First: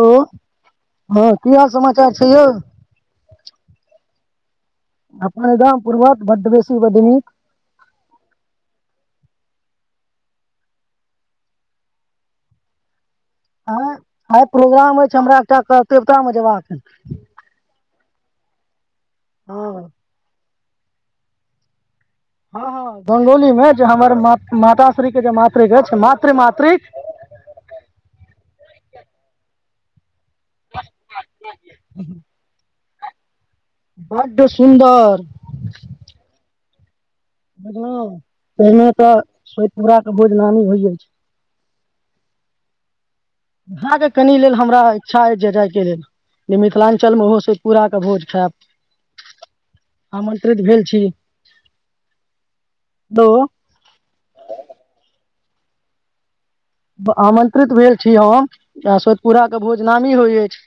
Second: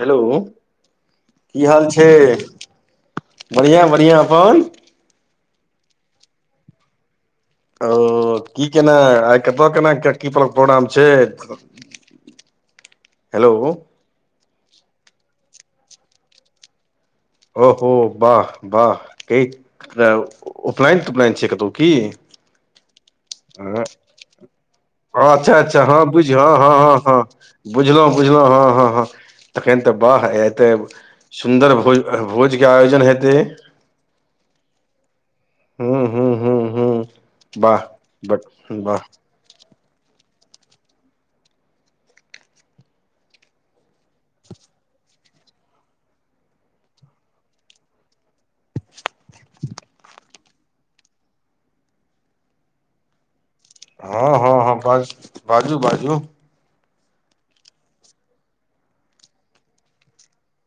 Hello की हाल छै बढ़िआँ -बढ़िआँ। हन। [unintelligible] अपन एकदम पूर्वज बड बेसी ब नीक। ओ की केना आइ कतऽ केना की प- प्रोग्राम छै। [unintelligible] हँ आ। [unintelligible] प्रोग्राम हो छै हमरा एकटा- देवतामे जेयबाक। [unintelligible] ओहो वाह -वाह। क। [unintelligible] उपनयन त उपनयन छैिय कतौ की। हँ -हं। हँ के जे अच्छा- मातृक अच्छा अछि हँ बुझ मातृ हँ -हँ मातृक हँ -हँ बुझलहुँ -बुझलहुँ हँ -हँ हँ। तखन तऽ। [unintelligible] वाह एते सुन्दर भोज -भोज -के आयोजन। न हेतै। [unintelligible] बढ़ड सुन्दर। [unintelligible] हूं- हूं - हूं। हँ। [unintelligible] बझँ तहिमे तऽ। [unintelligible] हमरा के बोदनाामी होइ जाइ छै। [unintelligible] अहाँके कनि लेल हमरा इच्छा अछिइ जे जायके लेल जे मिथिलाञ्चलमे ओहो छै सोत पूराके भोज खायब। आमन्त्रित भेल छी [unintelligible] तो। हँ- हँ -हँ बस बाजू -बाजू। [unintelligible] आमन्त्रित भेल छी हम आ सदपुराके भोज नमी होइ अछि।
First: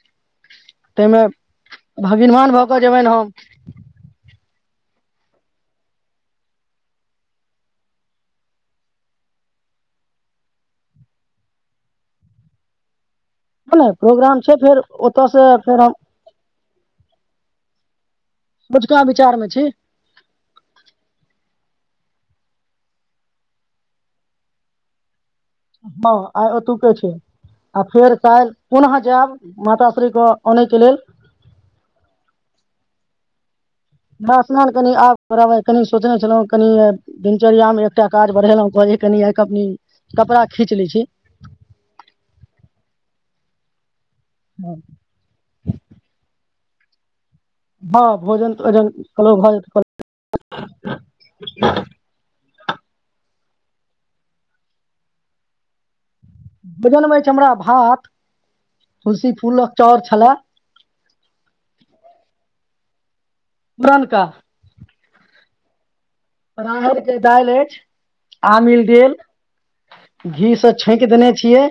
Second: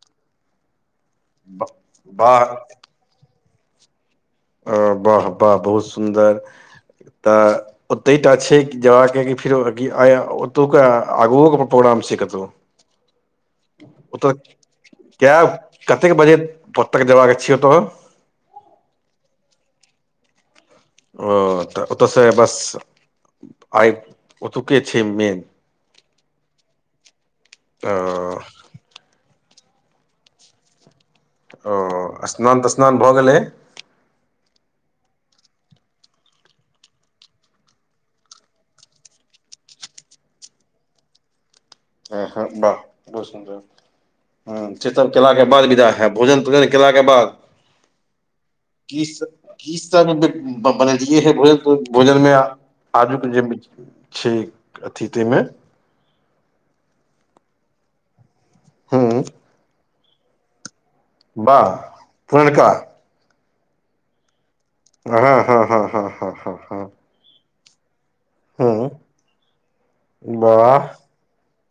[unintelligible] ताहिमे भगीिनवान वाह भऽ कऽ जेबनि हम। ह वाह -वाह बहुत सुन्दर तऽ ओतहि टा छै जयबाके कि फेरो -आइ ओतुका आगुओके प्रोग्राम छै कतहु। नहि- नहि ओतय प्रोग्राम छै फेर ओतयसँ फेर हम। पताक देबाके छियौ तऽ। [unintelligible] बझुका विचारमे छै। [unintelligible] ओ तऽ ओतयसँ बस -आइ- ओतु्के छै मेन। हँ आ तू के छै। आ ओ फेर काल कोन जायब माताश्री को आनैके लेल ओ स्नान त स्नान भऽ गेलै। स्नान कनि आब करब कनि सोचने छलहुँ कनि दिनचर्यामे एकटा काज बढ़ेलहुं कहै कनि आ क कपड़ा खींच लै छी। आ हँ वाह र सुन्दर। ह च केलाके बाद विदा है भोजन। बुझल ने केलाके बाद। हँ भोजन तोजन किस कहलहुँ भऽ जेतै किस्त बनेलियए है भोजन भोजन मे आजू के छै अथि ताहिमे। जनबै छै हमरा भात ह तुलसी फूलक चर छै। हेलो। वाह पणनका। बुरानका। हँ हँ हँ हँ। हँ हँ हँ दले [unintelligible] आमिल हँ गेल घी से वाह छौक देने छियै।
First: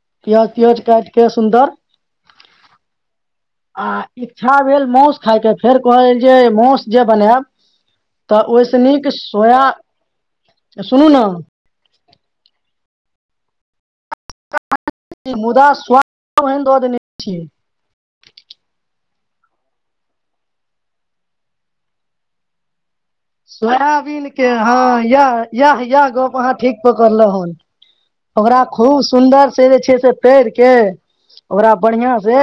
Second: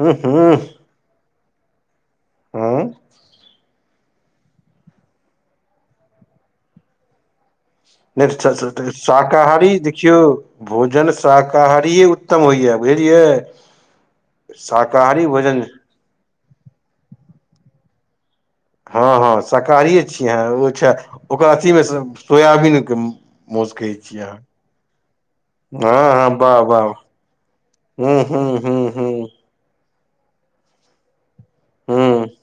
हूँ क तज काज क सुन्दर। आँ। आ इच्छा भेल मासु खाायके फेर कहल जे मासु जे बनायब नि्च तऽ ओहिसँ नीक सोया शाकाहारी देखियौ सुनू भोजन ने शाकाहार उत्तम होए बुझलियै। शाकाहारी ई भोजन मुदा स्वाद ओहन दआ देने छ। हँ हँ शाकाहारिये छियै अहाँ ओ छै ओकर अथीमे सोयाबीनके मौस कहै छियै सोयाबीन अहाँ के हँ इएह इएह इएह हँ हँ गप अहाँ वाह ठीक वाह पकड़लहुँ हन। हम्म हम्म ओकरा हम्म खूब सुन्दर से छै से पेड़ के ओकरा बढ़िआ हम्म से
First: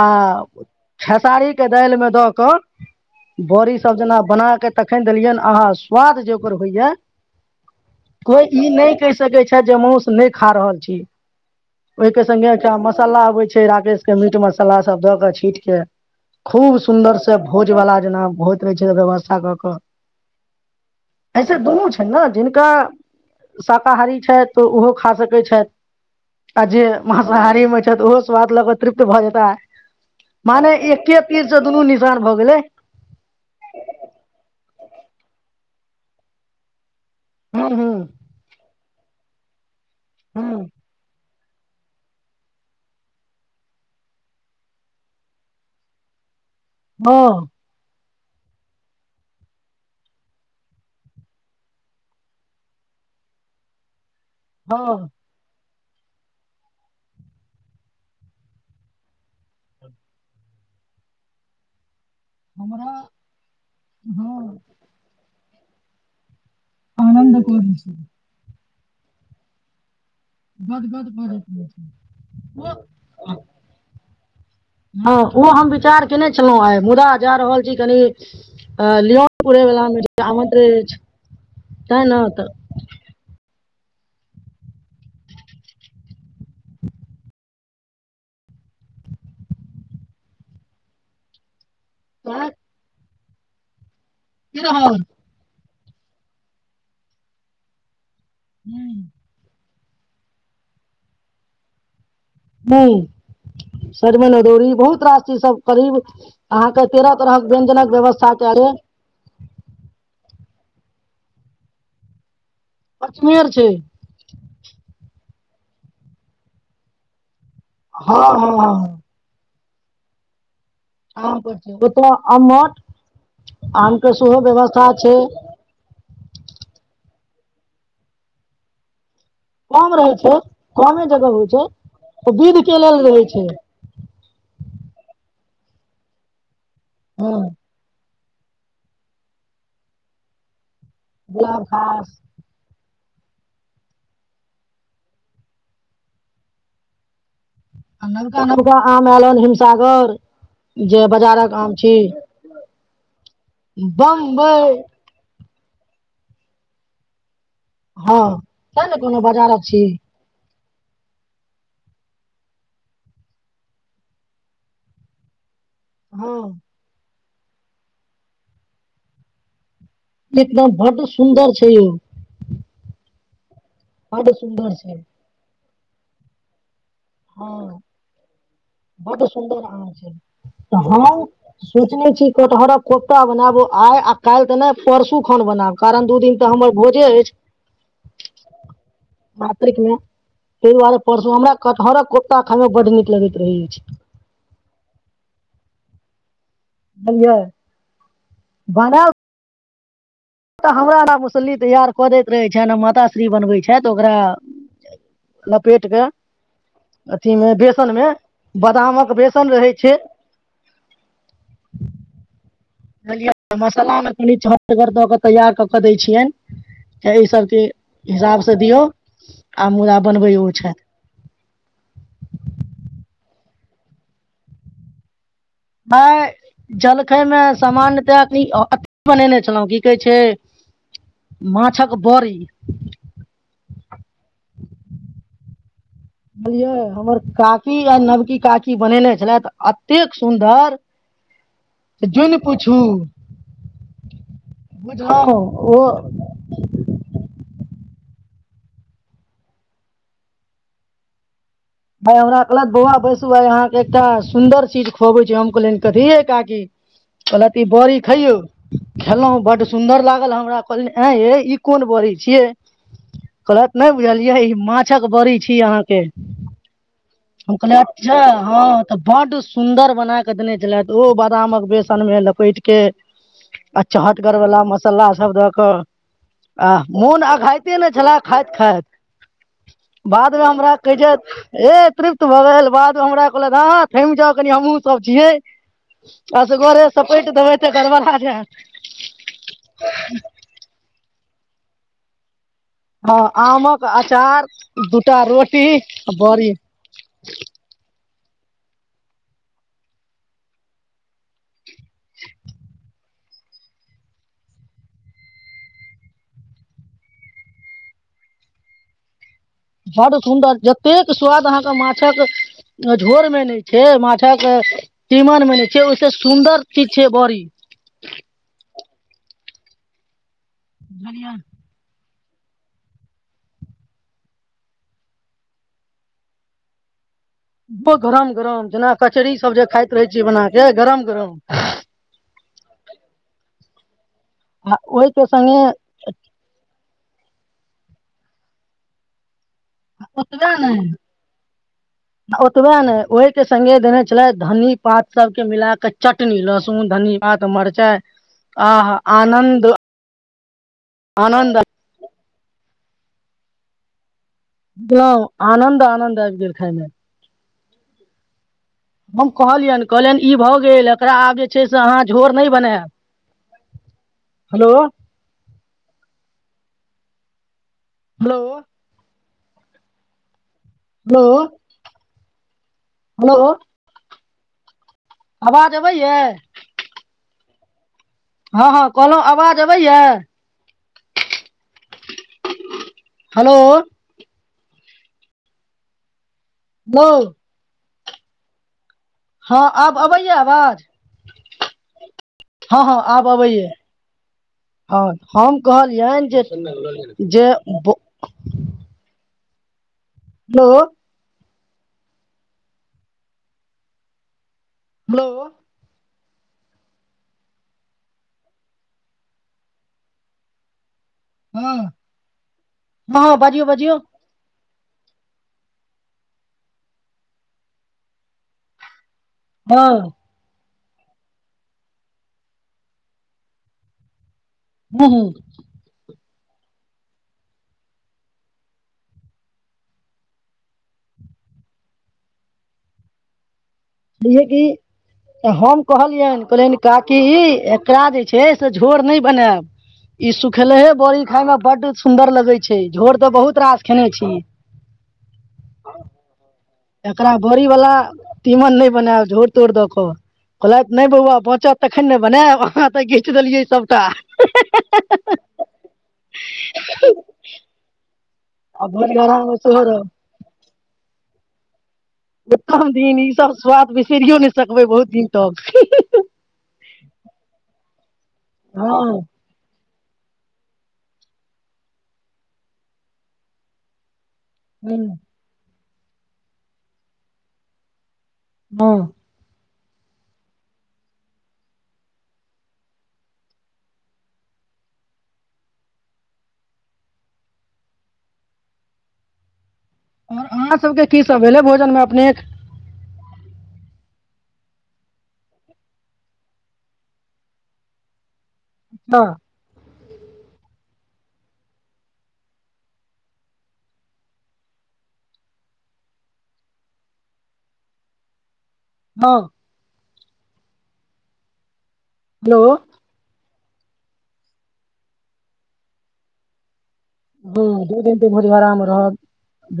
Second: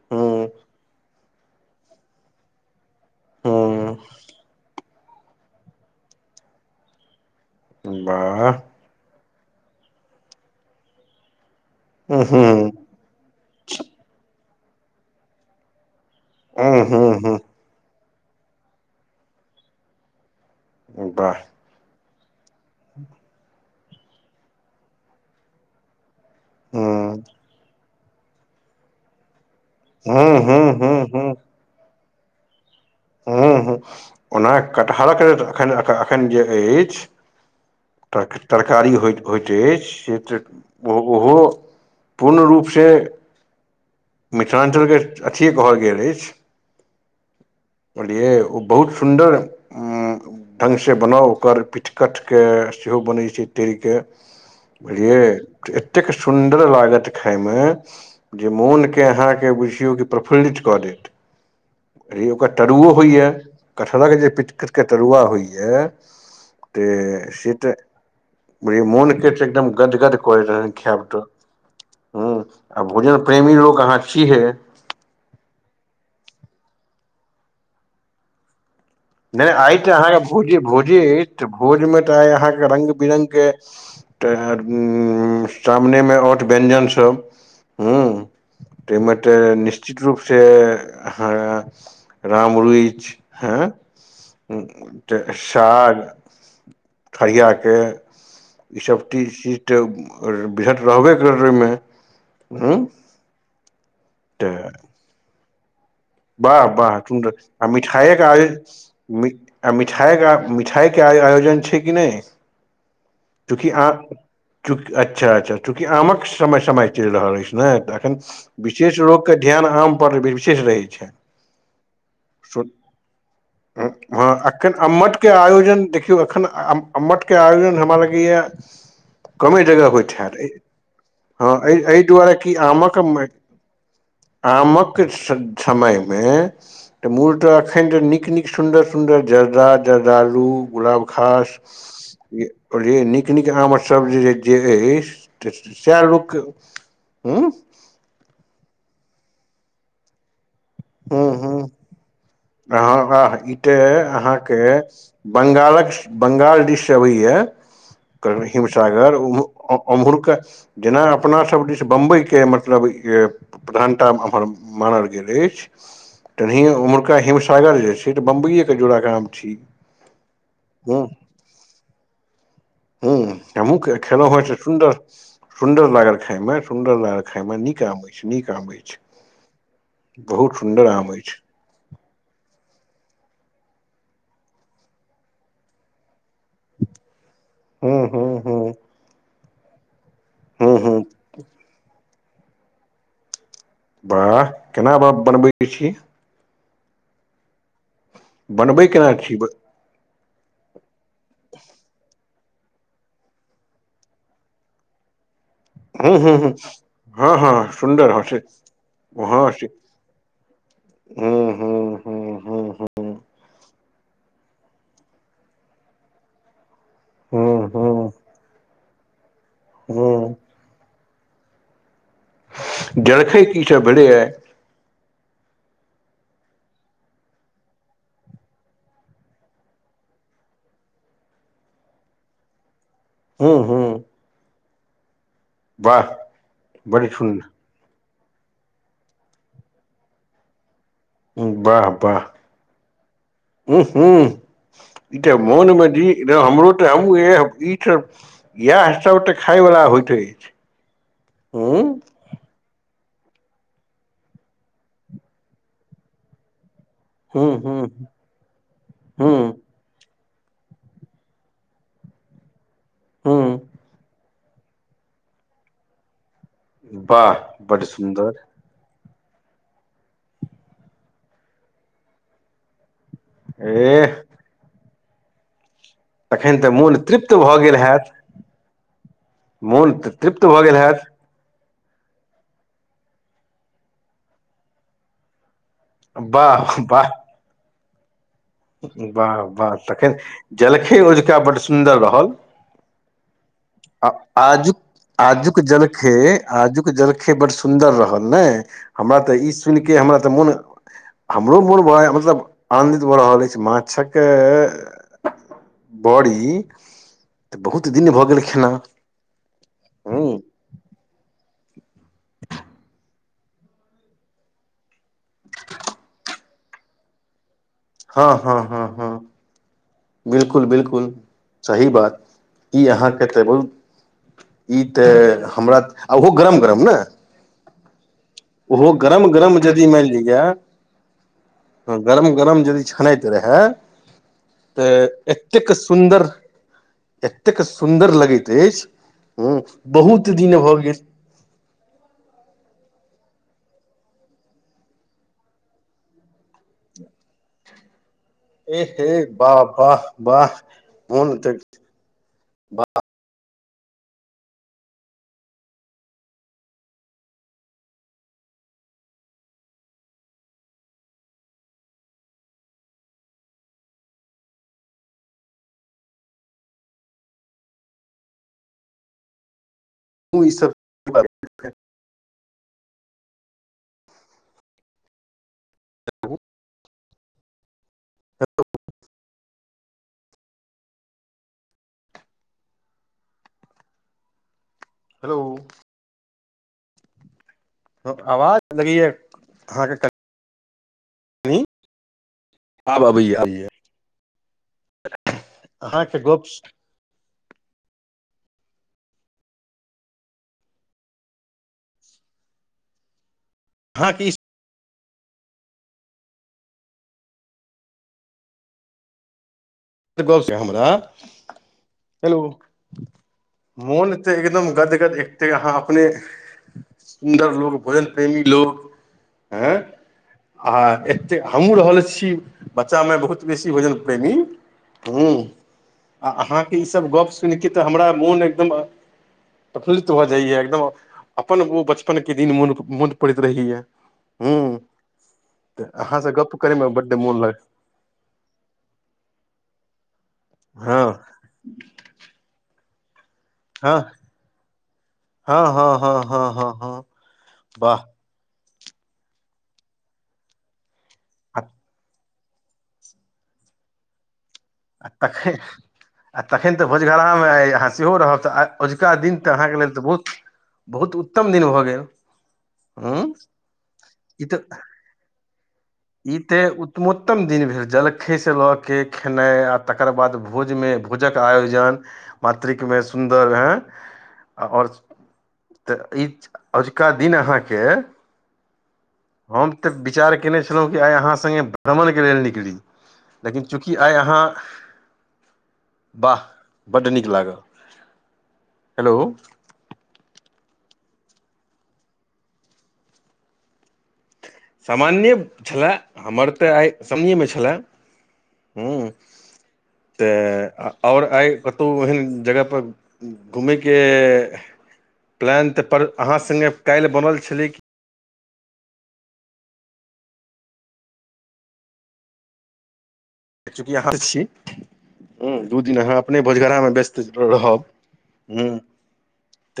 आ हम्म खेसारीके दालिमे दऽ कऽ बड़ी सब हम्म जेना बना के तक खान देलियनि अहाँ स्वाद जे ओकर होइए। वाह को ई नहि क सै छै जे मासस नहि खा रहल छी। हम्म ओहिके संगगे हम्म अच्छा मसाला आबै छै। छै राकेश के मीट मसाला सब द के छीट के खूब सुन्दर से भोज बला जेना होइत रहै छै त व्यवस्था कऽ कऽ वाह ऐसे दोनो छै ने जिनका शाकाहारी छै तऽ ओहो खा सकैत छथि आ जे हम्म मांसाहारी मे छथि ओहो स्वाद लऽ कऽ तृप्त भऽ जेता। हँ हू हू। तीर से दुनू निशान भऽ गेलै हम्म ओना कटहरक लेल एखन एखन जे अछि। हूं हूं तर तरकारी होइत होइत अछि से त हूं ओ ओहो। पूर्ण रूपसँ मिथिलाञ्चलके अथिए कहल गेल अछि। हँ। बुझलियै ओ बहुत सुन्दर ढङ्गसँ बनाउ ओकर पिठकठके सेहो बनैत छै टेरके हँ बझियए। एतेक सुन्दर लागत खायमे जे मोन अहाँके बुझियौ कि प्रफुल्लित कऽ देेत। अ ओकर हमरा तरुओ होइया कटहर के जे हँ प के तरुआ होइया। आ। त आनन्द सीट करै छै मोने एकदम गदगद रह ख्यब गदगद त भऽ जाइत रहै ह छै आ भोजन ओ प्रेमी लोक अाछी है। हँ ओ हम विचार केने छलहुँ आइ मुदा जा रहल छी कनि अ, लियोन नहि आइ पुरैवला तऽ मे अहाँके जे भोजे आमन्त्रण अछि भोजे तऽ भोजमे तेँ तऽ ने आइ अहाँके रंगग बिरङ्गके तऽ सामनेमे आर्थ व्यञजनसभ ह ताहिमे तऽ निश्चित रूपसँ अ तोरा राम रुइच। हँ। ह की रहल त। साग ठरआाके। ई सबबटीसी। तऽ -वृहत रहबे करै ओहिमे। हूं। मूँग सजमनि अदौरी बहुत रास छै सब करीब वाह अहाँके वाह तेरह तु तरहक आ व्यंजनक मिठाएगा व्यवस्था कयल अछि आ मिठाएगा छैइके आयोजन छै कि नहि। अजमेर छै ककि अह -च। अच्छा -अच्छा चूँकि आमक समय- समय चलि रहल अछि। नहिऽ एन हँ हँ हँ -विशेष रोगके। ध्यान आम पर विशेष रहै छै। आम पर छै ओतऽ सु अम्मट हँ आम के सेहो -एखन व्यवस्था छै अमठ के आयोजन देखियौ एखन- अमठ। आयोज न हमरा लगे। गए। [unintelligible] कमे जगह कम रहै होइत हत छै कमे जगह होइ हँ छै एहि- एहि ओ दुआरे कि विध के लेल आमक- रहै छै आमक। [unintelligible] कि समय मे। तऽ हँ मूल तऽ एखन त निक -निक। सुन्दर -सुन्दर जर्दा -जर्दालु। गुलाब घास। गुलाब खास [unintelligible] बै नीक -नीक आमके सब्ज जे अछि तऽ सएह लोकके हँ। नलका -नलका आम एलन हिमसागर। जे हूँ बाजारक हूँ आम छी अहाँ आह ई [unintelligible] तऽ अहाँके बम्बई। बंगालक -ब्ंगाल डिश अबैया। हँ कर सैह ने हिमसागर कहलौं बाजारक छी -उमहरके। जेना अपनासभ दिस बम्बइके मतलब प्रधानता एम्हर मानल गेल अछि। [unintelligible] हँ तनी उमर। ा हिमसागर जे छै तऽ बम्बइए के जोड़ काम छी। एकदम हँ बड्ड सुन्दर छै। [unintelligible] हूँ। [unintelligible] एमो खेलो बड्ड -ह त सुन्दर। छै सुंन्दर लागल खाायमे। हँ अछि बड सुन्दर अ छै बहुत सुन्दर तऽ आम हम अछि सोचने छी कटहरक। कोफ्ता बनाब आइ आ काल्हि तऽ नहि परसू खन बनाब कारण दू दिन। तऽ हमर बोझे अछि। हूँ हूँ हूँ [unintelligible] मातकमे। [unintelligible] तै हूँ हूँ दुआरे परसु हमरा कत पारा कुता खाय मे बड नीक लगैत रही। वाह -केना बाप बनबै छीिय। बिा। [unintelligible] बनबै केना छी? ब त हमरा ना मुसल्ली तैयार क' देत। रहै छ ने माताश्री बनबै छैथ, ओकरा लपेट कऽ हुं हुं हुं, हां अथी मे हां बेसन मे सुन्दर होइ छै, बादामक हां बेसन रहै से छै हुं हुं हुं हुं। बुझलियै, मसल्लामे कनि चहटगर द' क' तैयार क' के दै छियनि। त इ हूं सबके हूं हिसाबसे दियौ। ह आ मुदा बनबै हूं ओ छथि। जलखै की सब भेलैये। आइ जलखैमे सामान्यतया कनी अथि बनेने छलहुं, की कहै छै माछक बड़ी। हुं हुं। बुझलियै, बड़ हमर सुन्दर काकी आ नव की काकी बनेने छलथि, अतेक सुन्दर वाह से वाह, जुनि पूछू हुं हुं, बुझलौं इ त ओ मोनमे जी हमरो त हम एह इ छै, इएह सब त खायवला होइत अछि। हूं दाइ हमरा कहलक बौआ बैस त आइ अहांके एकटा सुन्दर चीज खुआबै छी, त हम कहलियनि, कथि यै काकी? हूं कहलथि इ हूं बड़ी खैयौ, हूं खेलहुं, बड सुंदर लागल हम हुनका कहलियनि एं यै इ कोन बड़ी छियै? हूं कहलैथ नहि बुझलियै माछक बड़ी छी अहांके। वाह, बड सुन्दर। त बड सुन्दर बना के देने छलथि ओ, बदामक बेसन मे लपेट के आ एह चहटगरवला म मसल्ला सब द क तखन तऽ आह मोन तृप्त भऽ अघैते गेल नै हैत छलय खाइत खाइत, मोन तऽ बादमे तृप्त भऽ हमरा गेल कहै हैत छैथ एह तृप्त भ गेल, बाद हमरा कहलथि हां हां थमि जाउ कनि हमहुं सब छियै। असगरे सपैट देबै त गड़बड़ा जैत बाह बाह तखन जलखै में तें बड्ड सुन्दर रहल हँ आमक आ अचार आजुक दूटा आजुक रोटी आ जलखै, बड़ी आजुक जलखै बड सुन्दर रहल। नै, हमरा त इ सुनिके, हमरा त मोन, हमरो मोन नै ओ सब आन भ रहल अछि, माछक बड़ी त बहुत दिन भ गेल छला बड्ड सुन्दर, जतेक स्वाद अहाँक माछक झोर मे नहि छै माछक तीमन मे नहि छै ओहिसे सुन्दर चीज छै बड़ी बिलकुल बिलकुल सही बात ई अहाँके तऽ [unintelligible] ई तऽ हमरा आ ओहो गरम गरम ने [unintelligible] गरम गरम जेना ओहो गरम कचरी सब गरम जे यदि खाइत रहै मानि छियै बना लिअ के गरम गरम त रहै आ तेऽ ओहिके संगे एतेक सुन्दर एतेक सुन्दर लगैत अछि ह आ बहुत ओतबे दिन भऽ नहि गेल आ ओतबै नै ओहि के संगे देने छलैथ धनीपात सब के मिलाक चटनी लहसुन, धनीपात, मरचाई ए हे बाह बाह बाह मन त आनन्द पुलाव आनन्द आनन्द आबि गेल खाइमे हम कहलियनि कहलियनि ई भऽ गेल एकरा आब जे छै से अहाँ झोर नहि बनैब। हेलो हेलो ई सब हलो हेलो आवाज अबैयै हँ हँ कहलहु आवाज अबैयै हलो हेलो हलौ अव आवाज लगैयै हँ, आब अबैया आवाज? कनि हँ हँ आब अबैया। हँ हम अहाँके कहलियनि जे गप जे बो हेलो हाँ कि हेलो गसँ हमरा हँ हेलो हँ बाजियौ बाजियौ मोन त एकदम गद गद, एक त अहाँ अपने सुंदर लोग बड प्रेमी लोग हँ आ एते हमहूँ रहल छी बच्चामे बहुत बेसी भोजन प्रेमी हूं हूं हूँ आ अहाँके ईसभ गप्प सुनि के तऽ हमरा मोन एकदम प्रफुल्लित भऽ जाइए एकदम अपन ओ बचपनके दिन मोन मोन पड़ैत रहैए। बुझे कि हूँ हम तऽ अहाँसँ कहलियनि गप्प कहलियनि करयमे बड्ड काकी मोन लग एकरा जे छै से झोर नहि बनायब। इ सुूखेलेहे हँ बड़ी खााय में बड सुंदर लगे छैय। ए झोर तऽ बहुत रास खेने हँ छी हँ हँ हँ हँ हँ एकरा बरी वला वाह तिमन नहि बनाएब झोर तोर देखल, कहला कि नहि बौआ आ बचत तखन ने बनाएब अहाँ तऽ घीच देलियै सभटा। आ तखन आ तखन तऽ भोजगरामेइ अहाँ सेहो रहब। त आइ ओजका दिन भोरगरामे त अहांक सेहो लेल त रहब बहुत त बहुत उत्तम दिन भऽ गेल। उतम दिन हूँ ई सब स्वाद बिसरिियो ई नहि तऽ सकबै बहुत दिन तक। ई ते उतमोत्तम दिन भेल जलखैस लऽ के हँ खेनाइ आ तकर बाद भोज भोजक आयोजन मातृकमेर सुंदर ए आ और हँ तऽ ई अजुका दिन अहाँके हँ हम तऽ विचार कयने छलहुँ कि आइ अहाँ सङ्गे भ्रमणके लेल निकली लेकिन चूँकि आइ अहाँ वाह बड नीक लागल हेलो और अहाँ सभके की सभ भेलै भोजनमे अपनेक। सामान्ये छलय हमर तऽ आइ समन्येमे छलय। हँ तऽ आ और आइ कतहु ओहन जगहपर घूमयके प्लान तऽ पर अहाँ सङ्गे काइल बनल छलै कि हँ हेलो चूँकि अहाँ छी हूँ दू दिन अहाँ अपने भोजगरामे व्यस्त [unintelligible] रहब हँ दू दिन तऽ हूं भोजगरामे रहब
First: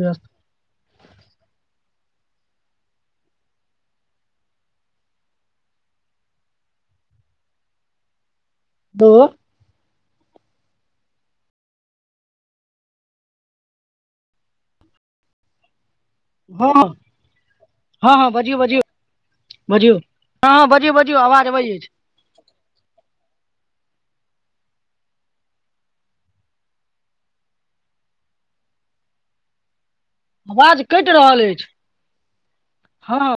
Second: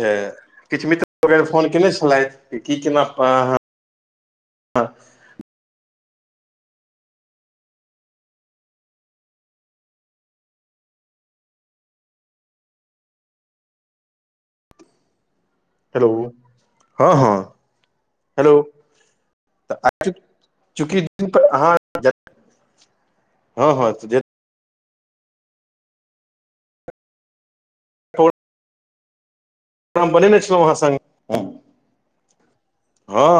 ते किछ मित्र वगैरह के फोन केने छी। की केना। [unintelligible] दूर। [unintelligible] हेलो हँ -हँ- हँ हेलो बाजियौ बाजौ तऽ बाजियौ आइ हँ -हँ बाजिय चूँकि बाजौ दिन पर आवाज अबै अहाँ अछि छै। हँ -हँ जे। ठो। [unintelligible] आवाज सङ्ग कटि रहल अछि हँ।